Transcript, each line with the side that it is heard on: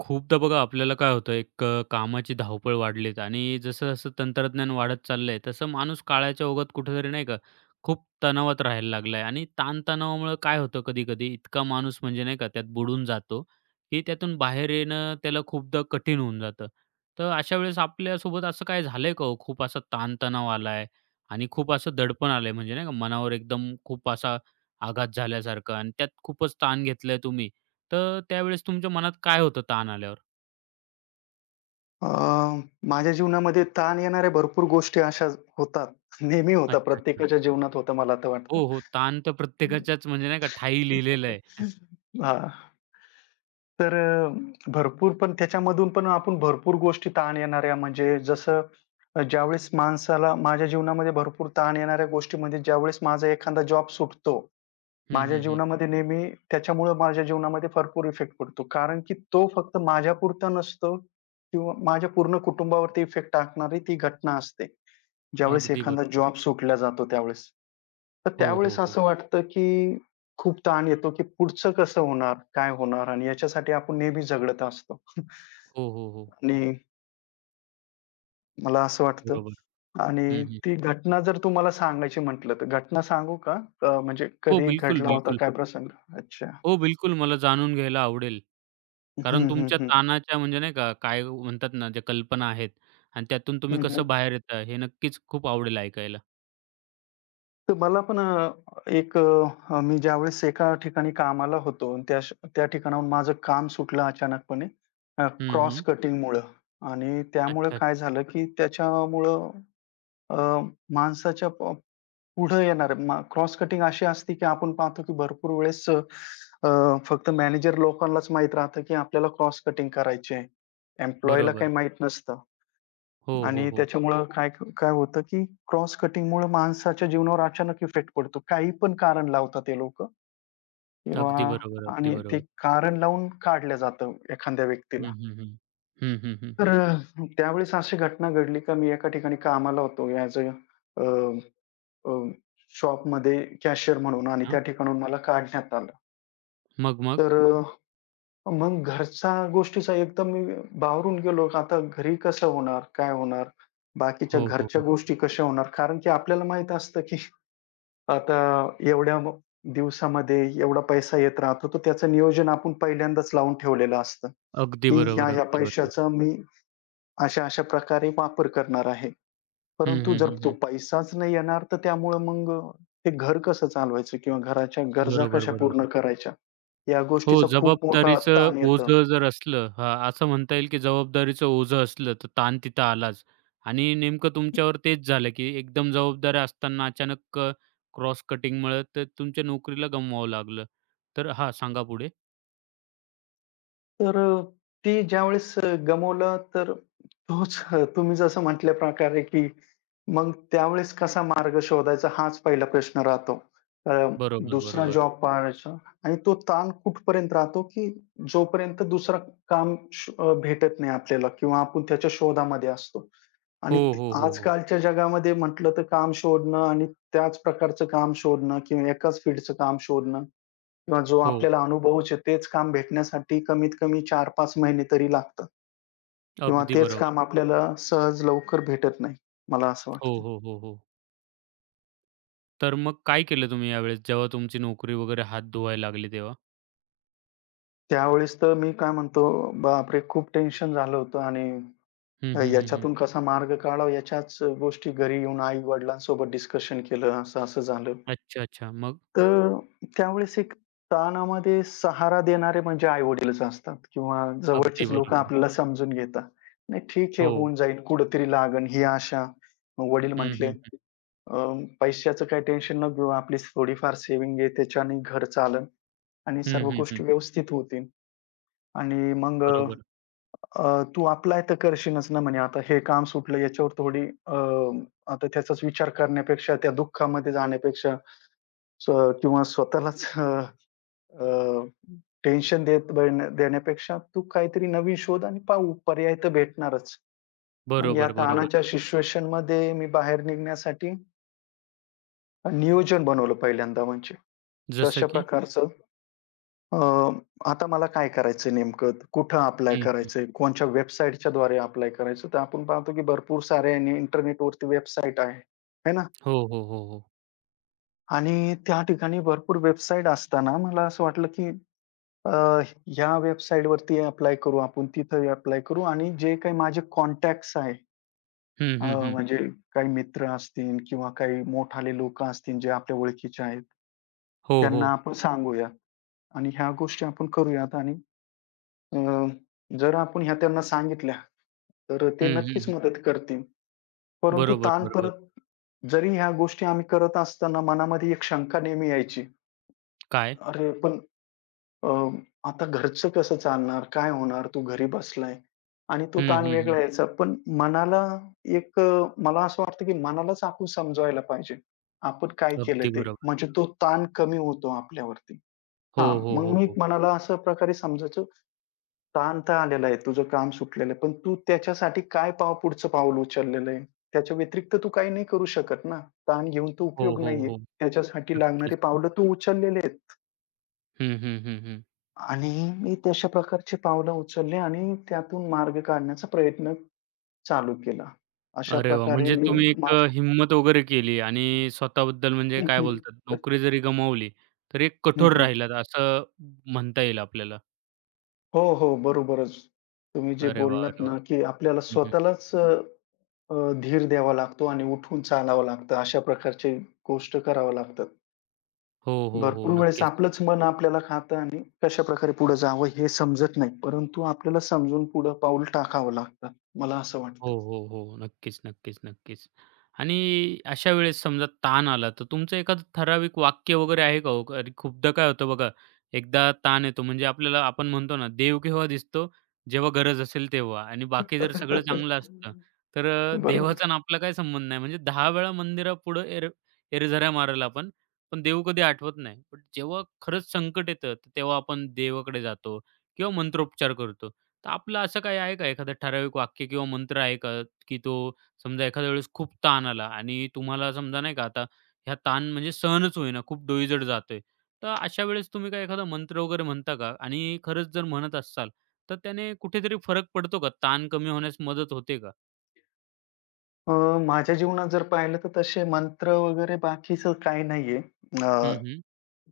right: खूपदा बघा आपल्याला काय होतं एक कामाची धावपळ वाढलीत आणि जसं-जसं तंत्रज्ञान वाढत चाललंय, तसं माणूस काळाच्या ओघात कुठेतरी नाही का, खूप तणावात राहायला लागलाय आणि ताणतणावामुळं काय होतं कधी-कधी इतका माणूस म्हणजे नाही का त्यात बुडून जातो, की त्यातून बाहेर येणं त्याला खूपदा कठीण होऊन जातं. तर अशा वेळेस आपल्यासोबत असं काय झालंय का हो? खूप असा ताणतणाव आलाय आणि खूप असं दडपण आलंय म्हणजे नाही का मनावर एकदम खूप असा आघात झाल्यासारखा आणि त्यात खूपच ताण घेतलाय तुम्ही? तर त्यावेळेस तुमच्या मनात काय होतं ताण आल्यावर?
left: अ, माझ्या जीवनामध्ये ताण येणाऱ्या भरपूर गोष्टी अशा होतात. नेहमी होतात.
right: अच्छा, अच्छा.
left: प्रत्येकाच्या जीवनात होतं मला तर
right: हो,
left: वाटतं.
right: हो. ताण तर प्रत्येकाच्याच म्हणजे नाही का ठायी लिहिलेलं आहे.
left: हां. तर भरपूर पण त्याच्यामधून पण आपण भरपूर गोष्टी ताण येणाऱ्या म्हणजे जसं ज्यावेळेस माणसाला माझ्या जीवनामध्ये भरपूर ताण येणाऱ्या गोष्टी म्हणजे ज्यावेळेस माझा एखादा जॉब सुटतो.
right: हं,
left: माझ्या
right: हं, हं.
left: जीवनामध्ये नेहमी त्याच्यामुळं माझ्या जीवनामध्ये भरपूर इफेक्ट पडतो. कारण की तो फक्त माझ्यापुरता नसतो किंवा माझ्या पूर्ण कुटुंबावरती इफेक्ट टाकणारी ती घटना असते. ज्यावेळेस
right: अगदी
left: एखादा
right: बरोबर.
left: जॉब सुटला जातो त्यावेळेस. तर
right: हो,
left: त्यावेळेस
right: हो, हो.
left: असं वाटतं, की खूप ताण येतो, की पुढचं कसं होणार? काय होणार? आणि याच्यासाठी आपण नेहमी झगडत असतो.
right: हो, हो, हो.
left: आणि मला असं वाटतं
right: बरोबर.
left: आणि
right: हं, हं.
left: ती घटना जर तुम्हाला सांगायची म्हटलं तर घटना सांगू का? म्हणजे
right: हो,
left: कधी
right: बिलकुल,
left: घडला होता
right: बिलकुल.
left: काय प्रसंग? अच्छा.
right: हो, बिलकुल मला जाणून घ्यायला आवडेल. कारण
left: हं, हं,
right: तुमच्या
left: हं.
right: ताणाच्या म्हणजे नाही का काय म्हणतात ना, ज्या कल्पना आहेत आणि त्यातून तुम्ही
left: हं, हं.
right: कसं बाहेर येता हे नक्कीच खूप आवडेल ऐकायला.
left: तर मला पण एक मी ज्यावेळेस एका ठिकाणी कामाला होतो आणि त्या ठिकाणाहून माझं काम सुटलं अचानकपणे,
right: हं,
left: क्रॉस
right: हं.
left: कटिंगमुळं. आणि त्यामुळं
right: अच्छा, अच्छा.
left: काय झालं, की त्याच्यामुळं अ, माणसाच्या प पुढं येणारे मा क्रॉस कटिंग अशी असते, की आपण पाहतो, की भरपूर वेळेस अ, फक्त मॅनेजर लोकांनाच माहीत राहतं, की आपल्याला क्रॉस कटिंग करायची आहे. एम्प्लॉयीला
right: बरोबर.
left: काही माहीत नसतं.
right: हो, हो,
left: आणि
right: हो.
left: त्याच्यामुळं काय काय होतं, की क्रॉस कटिंगमुळे माणसाच्या जीवनावर अचानक इफेक्ट पडतो. काही पण कारण लावतात ते लोकं किंवा,
right: अगदी बरोबर, अगदी
left: आणि ते
right: बरोबर.
left: कारण लावून काढलं जातं एखाद्या व्यक्तीला.
right: हं, हं, हं. हं, हं, हं,
left: तर
right: हं.
left: त्यावेळेस अशी घटना घडली, का मी एका ठिकाणी कामाला होतो ॲज अ, अ, अ, शॉपमध्ये कॅशियर म्हणून आणि
right: हां.
left: त्या ठिकाणाहून मला काढण्यात आलं.
right: मग, मग?
left: तर अ, मग घरच्या गोष्टीचा एकदम मी बाहेरून गेलो. आता घरी कसं होणार? काय होणार? बाकीच्या
right: हो, हो,
left: घरच्या,
right: हो.
left: हो, गोष्टी कशा होणार? कारण की आपल्याला माहीत असतं, की आता एवढ्या दिवसामध्ये एवढा पैसा येत राहतो, तर त्याचं नियोजन आपण पहिल्यांदाच लावून ठेवलेलं असतं,
right: अगदी
left: की
right: बरोबर,
left: ह्या-ह्या
right: अगदी बरोबर.
left: पैशाचा मी अशा-अशा प्रकारे वापर करणार आहे.
right: हं,
left: परंतु
right: हं,
left: जर
right: हं,
left: तो
right: हं.
left: पैसाच नाही येणार, तर त्यामुळं मग ते घर कसं चालवायचं किंवा घराच्या गरजा
right: बरोबर,
left: कशा पूर्ण
right: बरोबर.
left: करायच्या? या
right: हो,
left: गोष्टीचा खूप मोठा
right: जबाबदारीचं
left: ताण येतो.
right: ओझं जर असलं हां, असं म्हणता येईल की जबाबदारीचं ओझं असलं, तर ताण तिथं आलाच. आणि नेमकं तुमच्यावर तेच झालं की एकदम जबाबदाऱ्या असताना अचानक क्रॉस कटिंगमुळे तर तुमच्या नोकरीला गमवावं लागलं. तर हां, सांगा पुढे.
left: तर ते ज्यावेळेस गमावलं, तर तोच, तुम्ही जसं म्हटल्या प्रकारे, की मग त्यावेळेस कसा मार्ग शोधायचा, हाच पहिला प्रश्न राहतो. अ,
right: बरोबर,
left: दुसरा
right: बरोबर.
left: जॉब, बरोबर, पाहायचा. आणि तो ताण कुठपर्यंत राहतो, की जोपर्यंत दुसरं काम भेटत नाही आपल्याला किंवा आपण त्याच्या शोधामध्ये असतो.
right: हो,
left: आणि ते,
right: हो,
left: हो,
right: हो, हो.
left: आजकालच्या जगामध्ये म्हटलं तर काम शोधणं आणि त्याच प्रकारचं काम शोधणं किंवा एकाच फील्डचं काम शोधणं किंवा जो
right: हो,
left: आपल्याला अनुभवच आहे, तेच काम भेटण्यासाठी कमीत कमी 4 5 महिने तरी लागतात किंवा
right: अगदी
left: तेच काम
right: बरोबर.
left: आपल्याला सहज लवकर भेटत नाही, मला असं
right: हो,
left: वाटतं.
right: हो, हो, हो. तर मग काय केलं तुम्ही यावेळेस, जेव्हा तुमची नोकरी वगैरे हात धुवायला लागली तेव्हा?
left: त्यावेळेस तर मी काय म्हणतो, बापरे! खूप टेन्शन झालं होतं. आणि
right: हं, हं, हं, हं.
left: याच्यातून कसा मार्ग काढावा, याच्याच गोष्टी घरी येऊन आई-वडिलांसोबत डिस्कशन केलं, असं-असं झालं.
right: अच्छा, अच्छा. मग?
left: तर त्यावेळेस एक, ताणामध्ये सहारा देणारे म्हणजे आई-वडीलच असतात किंवा
right: अगदी
left: जवळचीच लोकं
right: बरोबर.
left: आपल्याला समजून घेतात. "नाही, ठीक आहे,
right: हो.
left: होऊन जाईल, कुठेतरी लागेल," ही आशा. मग वडील
right: हं,
left: म्हटले,
right: हं, हं.
left: पैशाचं काही टेन्शन नको घेऊ. आपली थोडीफार सेव्हिंग आहे, त्याच्याने घर चालन आणि
right: हं,
left: सर्व
right: हं, हं.
left: गोष्टी व्यवस्थित होतील. आणि मग
right: बरोबर.
left: तू अप्लाय तर करशीलच ना," म्हणे, "आता हे काम सुटलं, याच्यावर थोडी अ, आता त्याचाच विचार करण्यापेक्षा, त्या दुःखामध्ये जाण्यापेक्षा, स किंवा स्वतःलाच अ, टेन्शन देत देण्यापेक्षा तू काहीतरी नवीन शोध आणि पाहू, पर्याय तर भेटणारच. मग या
right: बरोबर, बरोबर.
left: ताणाच्या, बरोबर, सिच्युएशनमध्ये मी बाहेर निघण्यासाठी नियोजन बनवलं पहिल्यांदा. म्हणजे
right: जसं
left: कशा, हं,
right: की?
left: प्रकारचं, अ, आता मला काय करायचं नेमकं? कुठं अप्लाय
right: हं, हं.
left: करायचंय? कोणच्या वेबसाईटच्या द्वारे अप्लाय करायचं? तर आपण पाहतो, की भरपूर साऱ्या इंटरनेटवरती वेबसाईट आहे. आहे ना?
right: हो, हो, हो, हो.
left: आणि त्या ठिकाणी भरपूर वेबसाईट असताना मला असं वाटलं, की ह्या वेबसाईटवरती अप्लाय करू आपण, तिथं अप्लाय करू, आणि जे काही माझे कॉन्टॅक्ट्स आहे,
right: हं, हं, हं.
left: म्हणजे काही मित्र असतील किंवा काही मोठाले लोकं असतील जे आपल्या ओळखीचे आहेत,
right: हो,
left: त्यांना
right: हो.
left: आपण सांगूया आणि ह्या गोष्टी आपण करूयात. आणि अ, जर आपण ह्या त्यांना सांगितल्या, तर ते
right: हं, हं,
left: नक्कीच
right: हं.
left: मदत करतील. परंतु
right: बरोबर,
left: ताण
right: बरोबर.
left: परत जरी ह्या गोष्टी आम्ही करत असताना मनामध्ये एक शंका नेहमी यायची.
right: काय?
left: अरे, पण अ, आता घरचं कसं चालणार? काय होणार? तू घरी बसलाय, आणि तो
right: हं,
left: ताण
right: हं, हं.
left: वेगळा यायचा. पण मनाला एक, मला असं वाटतं, की मनालाच आपण समजवायला पाहिजे. आपण काय केलं
right: अगदी
left: ते,
right: बरोबर.
left: म्हणजे तो ताण कमी होतो आपल्यावरती.
right: हो,
left: हां,
right: हो,
left: मग
right: हो,
left: मी
right: हो.
left: मनाला अशा प्रकारे समजायचो, ताण तर आलेला आहे, तुझं काम सुटलेलं आहे. पण तू त्याच्यासाठी काय पुढचं पाऊल उचललेलं आहे? त्याच्या व्यतिरिक्त तू काही नाही करू शकत ना. ताण घेऊन तर
right: हो,
left: उपयोग
right: हो,
left: नाहीये.
right: हो.
left: त्याच्यासाठी लागणारी
right: नक्कीच.
left: पावलं तू उचललेली आहेत.
right: हं, हं, हं, हं.
left: आणि मी तशा प्रकारची पावलं उचलली आणि त्यातून मार्ग काढण्याचा प्रयत्न चालू केला. अशा
right: अरे वाह!
left: प्रकारे
right: म्हणजे
left: मी
right: तुम्ही एक हिंमत वगैरे केली आणि स्वतःबद्दल म्हणजे काय
left: माझ्या
right: बोलतात, नोकरी जरी गमावली, तरी एक
left: हं,
right: कठोर
left: हं.
right: राहिलात असं म्हणता येईल आपल्याला.
left: हो, हो. बरोबरच. तुम्ही जे
right: अरे वाह!
left: बोललात
right: अरे वाह!
left: ना, की आपल्याला
right: हं, हं.
left: स्वतःलाच अ, अ, धीर द्यावा लागतो आणि उठून चालावं लागतं. अशा प्रकारची गोष्ट कराव्या लागतात.
right: हो, हो, हो.
left: भरपूर वेळेस
right: नक्कीच.
left: आपलंच मन आपल्याला खातं आणि कशाप्रकारे पुढे जावं हे समजत नाही. परंतु आपल्याला समजून पुढं पाऊल टाकावं लागतं. मला असं
right: हो,
left: वाटतं.
right: हो, हो. नक्कीच, नक्कीच, नक्कीच. आणि अशा वेळेस समजा ताण आला, तर तुमचं एखादं ठराविक वाक्य वगैरे आहे का हो? कारण खूपदा काय होतं बघा, एकदा ताण येतो म्हणजे आपल्याला आपण म्हणतो ना, देव केव्हा दिसतो? जेव्हा गरज असेल तेव्हा आणि बाकी जर सगळं चांगलं असतं, तर देवाचा
left: बरोबर.
right: आणि आपला काय संबंध नाही. म्हणजे 10 वेळा मंदिरापुढं एरझऱ्या मारेल आपण, पण देव कधी आठवत नाही. पण जेव्हा खरंच संकट येतं, तर तेव्हा आपण देवाकडे जातो किंवा मंत्रोपचार करतो. तर आपलं असं काही आहे का एखादं ठराविक वाक्य किंवा मंत्र आहे का, की तो समजा एखाद्या वेळेस खूप ताण आला आणि तुम्हाला समजा नाही का आता ह्या ताण म्हणजे सहनच होईना, खूप डोईजड जातोय. तर अशा वेळेस तुम्ही काय एखादा मंत्र वगैरे म्हणता का? आणि खरंच जर म्हणत असाल, तर त्याने कुठेतरी फरक पडतो का? ताण कमी होण्यास मदत होते का?
left: अ, माझ्या जीवनात जर पाहिलं तर तसे मंत्र वगैरे बाकीचं काही नाहीये. अ,
right: हं, हं.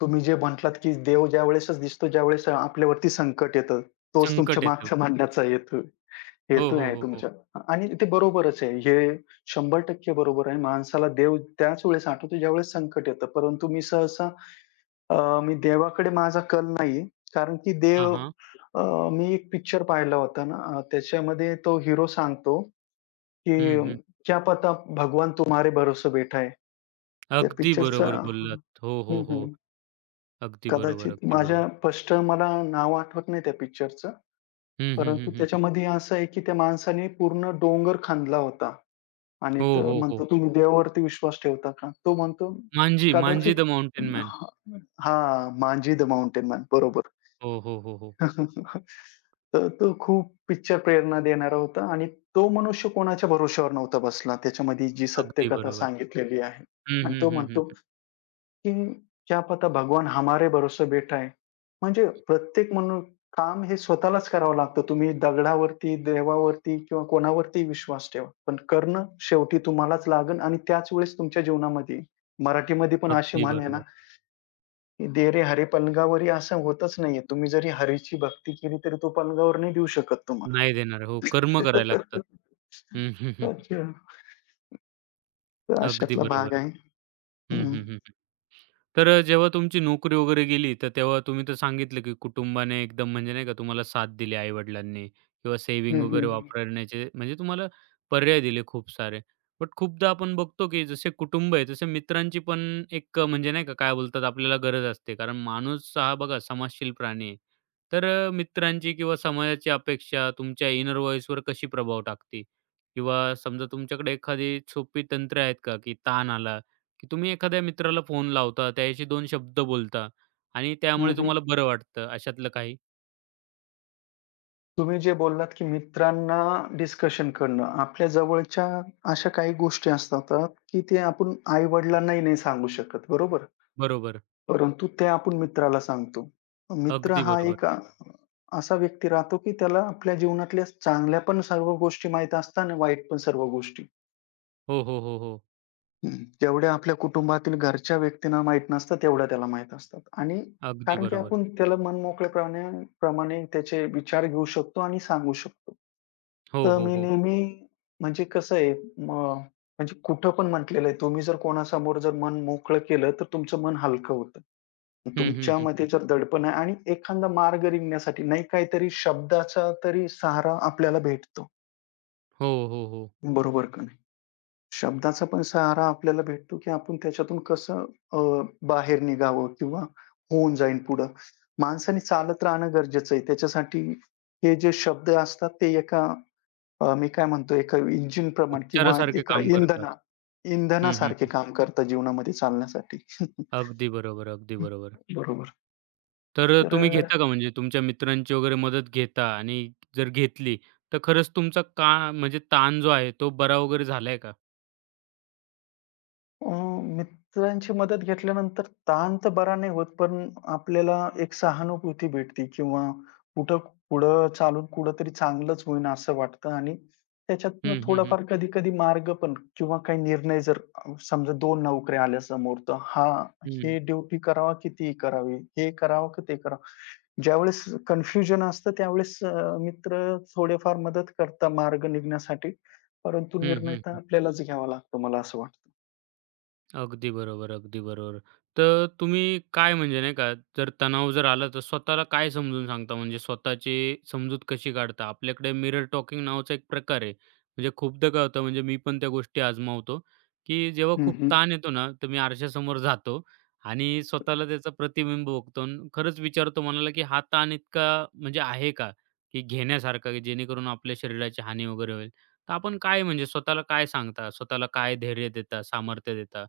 left: तुम्ही जे म्हटलात, की देव ज्यावेळेसच दिसतो, ज्यावेळेस आपल्यावरती संकट येतं, तोच तुमच्या
right: संकट येतं.
left: मागचा मांडण्याचा हेतू
right: हो,
left: हेतू
right: हो,
left: आहे
right: हो, हो.
left: तुमच्या. आणि ते बरोबरच आहे. हे 100% बरोबर आहे. माणसाला देव त्याच वेळेस आठवतो, ज्यावेळेस संकट येतं. परंतु मी अ, मी देवाकडे माझा कल नाहीये. कारण की
right: हां,
left: देव,
right: हां.
left: अ, मी एक पिक्चर पाहिला होता ना, त्याच्यामध्ये तो हीरो सांगतो, कि
right: हं, हं.
left: क्या पता भगवान तुम्हारे भरोसे बैठा है. त्या
right: अगदी
left: पिक्चरचा,
right: बरोबर
left: बरोबर, हां.
right: बोललात. हो, हो,
left: हं,
right: हो.
left: हं.
right: अगदी बरोबर,
left: कदाचित, किंवा
right: अगदी बरोबर.
left: माझ्या स्पष्ट मला नाव आठवत नाही त्या पिक्चरचं.
right: हं, हं,
left: परंतु
right: हं, हं.
left: त्याच्यामध्ये असं आहे, की त्या माणसाने पूर्ण डोंगर खांदला होता आणि
right: हो,
left: तो
right: हो, हो.
left: म्हणतो, "तुम्ही, हो, देवावरती विश्वास ठेवता का?" तो म्हणतो,
right: मांजी, मांजी द
left: "कदाचित."
right: Mountain man.
left: हां, "मांजी द माउंटेन मॅन." बरोबर.
right: हो, हो, हो, हो.
left: तर तो खूप पिक्चर प्रेरणा देणारा होता आणि तो मनुष्य कोणाच्या भरोश्यावर नव्हता बसला. त्याच्यामध्ये जी
right: अगदी
left: सत्यकथा
right: बरोबर.
left: सांगितलेली आहे,
right: हं,
left: आणि
right: हं,
left: तो
right: हं, हं,
left: म्हणतो,
right: हं.
left: की "क्या पता भगवान हमारे भरोसे बेटा है." म्हणजे प्रत्येक मनु काम हे स्वतःलाच करावं लागतं. तुम्ही दगडावरती, देवावरती किंवा कोणावरती विश्वास ठेवा. पण करणं शेवटी तुम्हालाच लागेल आणि त्याच वेळेस तुमच्या जीवनामध्ये येईल. मराठीमध्ये पण अशी
right: अगदी
left: म्हण आहे ना,
right: बरोबर.
left: दे रे हरी पलंगावरी, असं होतच नाहीये. तुम्ही जरी हरीची भक्ती केली तरी तो पलंगावर नाही देऊ शकत
right: नाही देणार. हो,
left: तुम्हाला.
right: कर्म करायला लागतात. हं, हं, हं.
left: अच्छा. तर
right: अगदी
left: अशातला
right: बरोबर.
left: भाग आहे.
right: हं,
left: हं.
right: हं, हं. तर जेव्हा तुमची नोकरी वगैरे गेली, तर तेव्हा तुम्ही तर सांगितलं, की कुटुंबाने एकदम म्हणजे नाही का तुम्हाला साथ दिली आई-वडिलांनी किंवा सेव्हिंग
left: हं,
right: वगैरे
left: हं.
right: वापरण्याचे म्हणजे तुम्हाला पर्याय दिले खूप सारे. बट खूपदा आपण बघतो, की जसे कुटुंब आहे, तसे मित्रांची पण एक म्हणजे नाही का काय बोलतात आपल्याला गरज असते. कारण माणूस हा बघा समाजशील प्राणी आहे. तर मित्रांची किंवा समाजाची अपेक्षा तुमच्या इनर व्हॉइसवर कशी प्रभाव टाकते? किंवा समजा तुमच्याकडे एखादी सोपी तंत्र आहेत का, की ताण आला की तुम्ही एखाद्या मित्राला फोन लावता, त्याच्याशी 2 शब्द बोलता आणि
left: हं,
right: त्यामुळे
left: हं.
right: तुम्हाला बरं वाटतं अशातलं काही.
left: तुम्ही जे बोललात, की मित्रांना डिस्कशन करणं. आपल्या जवळच्या अशा काही गोष्टी असतात, की ते आपण आई-वडिलांनाही नाही सांगू शकत, बरोबर?
right: बरोबर.
left: परंतु ते आपण मित्राला सांगतो. मित्र
right: अगदी
left: हा
right: बरोबर.
left: एक असा व्यक्ती राहतो, की त्याला आपल्या जीवनातल्या चांगल्या पण सर्व गोष्टी माहीत असतात आणि वाईट पण सर्व गोष्टी.
right: हो, हो, हो, हो.
left: हं. जेवढ्या आपल्या कुटुंबातील घरच्या व्यक्तींना माहीत नसतं, तेवढ्या त्याला माहीत असतात, आणि
right: अगदी
left: कारण की
right: बरोबर.
left: आपण त्याला मनमोकळेपणे प्रमाणे त्याचे विचार घेऊ शकतो आणि सांगू शकतो.
right: हो,
left: तर
right: हो,
left: मी, हो,
right: हो.
left: नेहमी, म्हणजे कसं आहे मग म्हणजे कुठं पण म्हटलेलं आहे, तुम्ही जर कोणासमोर जर मन मोकळं केलं, तर तुमचं मन हलकं होतं.
right: हं, हं, हं,
left: तुमच्यामध्ये
right: हं.
left: जर, बरोबर, दडपण आहे आणि एखादा मार्ग निघण्यासाठी नाही, काहीतरी शब्दाचा तरी सहारा आपल्याला भेटतो.
right: हो, हो, हो.
left: बरोबर का? शब्दाचा पण सहारा आपल्याला भेटतो, की आपण त्याच्यातून कसं अ, बाहेर निघावं किंवा होऊन जाईल पुढं. माणसाने चालत राहणं गरजेचं आहे. त्याच्यासाठी हे जे शब्द असतात ते एका, मी काय म्हणतो, एका इंजिनप्रमाणे किंवा
right: उपचारासारखे
left: एका
right: काम करतात. हं, हं,
left: इंधनासारखे
right: हं.
left: काम करतात जीवनामध्ये चालण्यासाठी.
right: अगदी बरोबर, अगदी बरोबर.
left: बरोबर.
right: तर तुम्ही
left: तर
right: घेता का म्हणजे तुमच्या मित्रांची वगैरे मदत घेता आणि जर घेतली, तर खरंच तुमचा का म्हणजे ताण जो आहे तो बरा वगैरे झालाय का?
left: अ, मित्रांची मदत घेतल्यानंतर ताण तर बरा नाही होत, पण आपल्याला एक सहानुभूती भेटते किंवा कुठं पुढं चालून कुठेतरी चांगलंच होईन असं वाटतं आणि त्याच्यातनं
right: हं, हं, हं.
left: थोडाफार कधी-कधी मार्ग पण किंवा काही निर्णय जर, समजा 2 नोकऱ्या आल्या समोर, तर
right: हं.
left: हे ड्युटी करावा की ती करावी? हे करावं की ते करावं? ज्यावेळेस कन्फ्युजन असतं त्यावेळेस मित्र थोडेफार मदत करतात मार्ग निघण्यासाठी, परंतु
right: हं,
left: निर्णय तर
right: हं,
left: आपल्यालाच घ्यावा लागतो, मला असं वाटतं.
right: अगदी बरोबर, अगदी बरोबर. तर तुम्ही काय म्हणजे नाही का, जर तणाव जर आला तर स्वतःला काय समजून सांगता? म्हणजे स्वतःची समजूत कशी काढता? आपल्याकडे मिरर टॉकिंग नावाचा एक प्रकार आहे. म्हणजे खूपदा काय होतं म्हणजे मी पण त्या गोष्टी आजमावतो, की जेव्हा
left: हं,
right: खूप
left: हं.
right: ताण येतो ना, तर मी आरशासमोर जातो आणि स्वतःला त्याचा प्रतिबिंब बघतो आणि खरंच विचारतो मनाला, की हा ताण इतका म्हणजे आहे का? की घेण्यासारखा की जेणेकरून आपल्या शरीराची हानी वगैरे होईल. तर आपण काय म्हणजे स्वतःला काय सांगता? स्वतःला काय धैर्य देता, सामर्थ्य देता?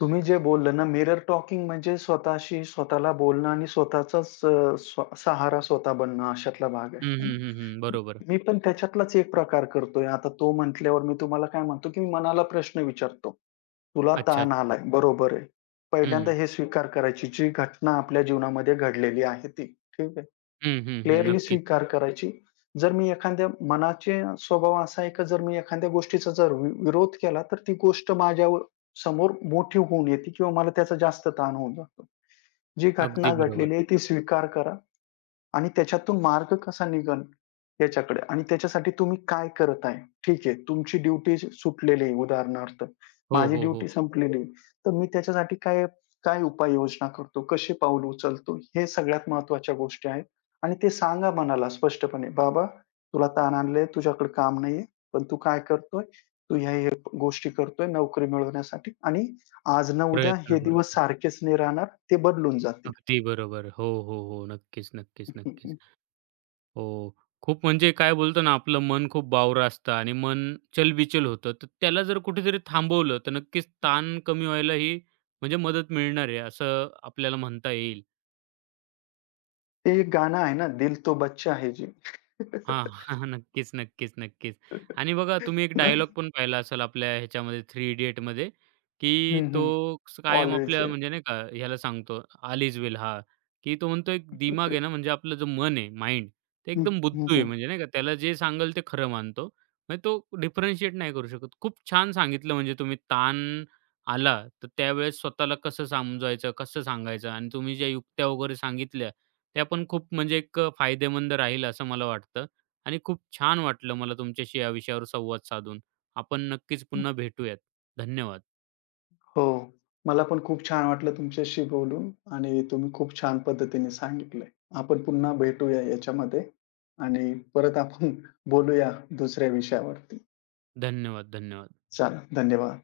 left: तुम्ही जे बोलले ना, मिरर टॉकिंग, म्हणजे स्वतःशी स्वतःला बोलणं आणि स्वतःचाच अ, स्व सहारा स्वतः बनणं, अशातला भाग आहे,
right: हं,
left: है
right: हं, हं, हं.
left: ना?
right: बरोबर.
left: मी पण त्याच्यातलाच एक प्रकार करतोय. आता तो म्हटल्यावर मी तुम्हाला काय म्हणतो, की मी मनाला प्रश्न विचारतो, "तुला
right: अच्छा,
left: ताण
right: अच्छा.
left: आलाय, बरोबर आहे." पहिल्यांदा
right: हं.
left: हे स्वीकार करायची, जी घटना आपल्या जीवनामध्ये घडलेली आहे ती, ठीक आहे?
right: हं, हं, हं.
left: क्लिअरली
right: नक्कीच.
left: स्वीकार करायची. जर मी एखाद्या मनाचे स्वभाव असा आहे, की जर मी एखाद्या गोष्टीचा जर विरोध केला, तर ती गोष्ट माझ्यावर समोर मोठी होऊन येते किंवा मला त्याचा जास्त ताण होऊन जातो. जी
right: अगदी
left: घटना घडलेली
right: बरोबर.
left: आहे ती स्वीकार करा आणि त्याच्यातून मार्ग कसा निघेल याच्याकडे, आणि त्याच्यासाठी तुम्ही काय करत आहे? ठीक आहे, तुमची ड्युटी सुटलेली आहे उदाहरणार्थ.
right: हो,
left: माझी
right: हो, हो.
left: ड्युटी संपलेली आहे. तर मी त्याच्यासाठी काय काय उपाययोजना करतो? कसे पाऊल उचलतो? हे सगळ्यात महत्त्वाच्या गोष्टी आहेत, आणि ते सांगा मनाला स्पष्टपणे, "बाबा, तुला ताण आणलंय, तुझ्याकडे काम नाहीये, पण तू काय करतोय? तू ह्या-ह्या गोष्टी करतोय नोकरी मिळवण्यासाठी, आणि आज ना उद्या
right: प्रयत्न
left: हे दिवस
right: करतो.
left: सारखेच नाही राहणार, ते बदलून जातील."
right: अगदी बरोबर. हो, हो, हो. नक्कीच, नक्कीच, नक्कीच. हो. खूप म्हणजे काय बोलतो ना, आपलं मन खूप बावरं असतं आणि मन चलबिचल होतं. तर त्याला जर कुठेतरी थांबवलं, तर नक्कीच ताण कमी व्हायलाही म्हणजे मदत मिळणार आहे, असं आपल्याला म्हणता येईल.
left: ते एक गाणं आहे ना, दिल तो बच्चा है जी.
right: हां. नक्कीच, नक्कीच, नक्कीच. आणि बघा तुम्ही एक
left: ना?
right: डायलॉग पण पाहिला असेल आपल्या ह्याच्यामध्ये थ्री इडियटमध्ये, की
left: हं,
right: तो
left: हं.
right: कायम
left: ऑलवेज
right: आपल्या
left: वेल.
right: म्हणजे नाही का ह्याला सांगतो ऑल वेल हां, की तो म्हणतो एक दिमाग आहे ना म्हणजे आपलं जे मन आहे, माइंड ते
left: हं,
right: एकदम
left: हं,
right: बुद्धू आहे
left: हं.
right: म्हणजे नाही का त्याला जे सांगेल ते खरं मानतो. म्हणजे तो डिफरन्शिएट नाही करू शकत. खूप छान सांगितलं म्हणजे तुम्ही ताण आला तर त्यावेळेस स्वतःला कसं समजवायचं, कसं सांगायचं आणि तुम्ही ज्या युक्त्या वगैरे सांगितल्या त्या पण खूप म्हणजे एक फायदेमंद राहील असं मला वाटतं. आणि खूप छान वाटलं मला तुमच्याशी या विषयावर संवाद साधून. आपण नक्कीच पुन्हा भेटूयात. धन्यवाद,
left: हो. मला पण खूप छान वाटलं तुमच्याशी बोलून, आणि तुम्ही खूप छान पद्धतीने सांगितलं. आपण पुन्हा भेटूया याच्यामध्ये आणि परत आपण बोलूया दुसऱ्या विषयावरती.
right: धन्यवाद, धन्यवाद.
left: चला, धन्यवाद.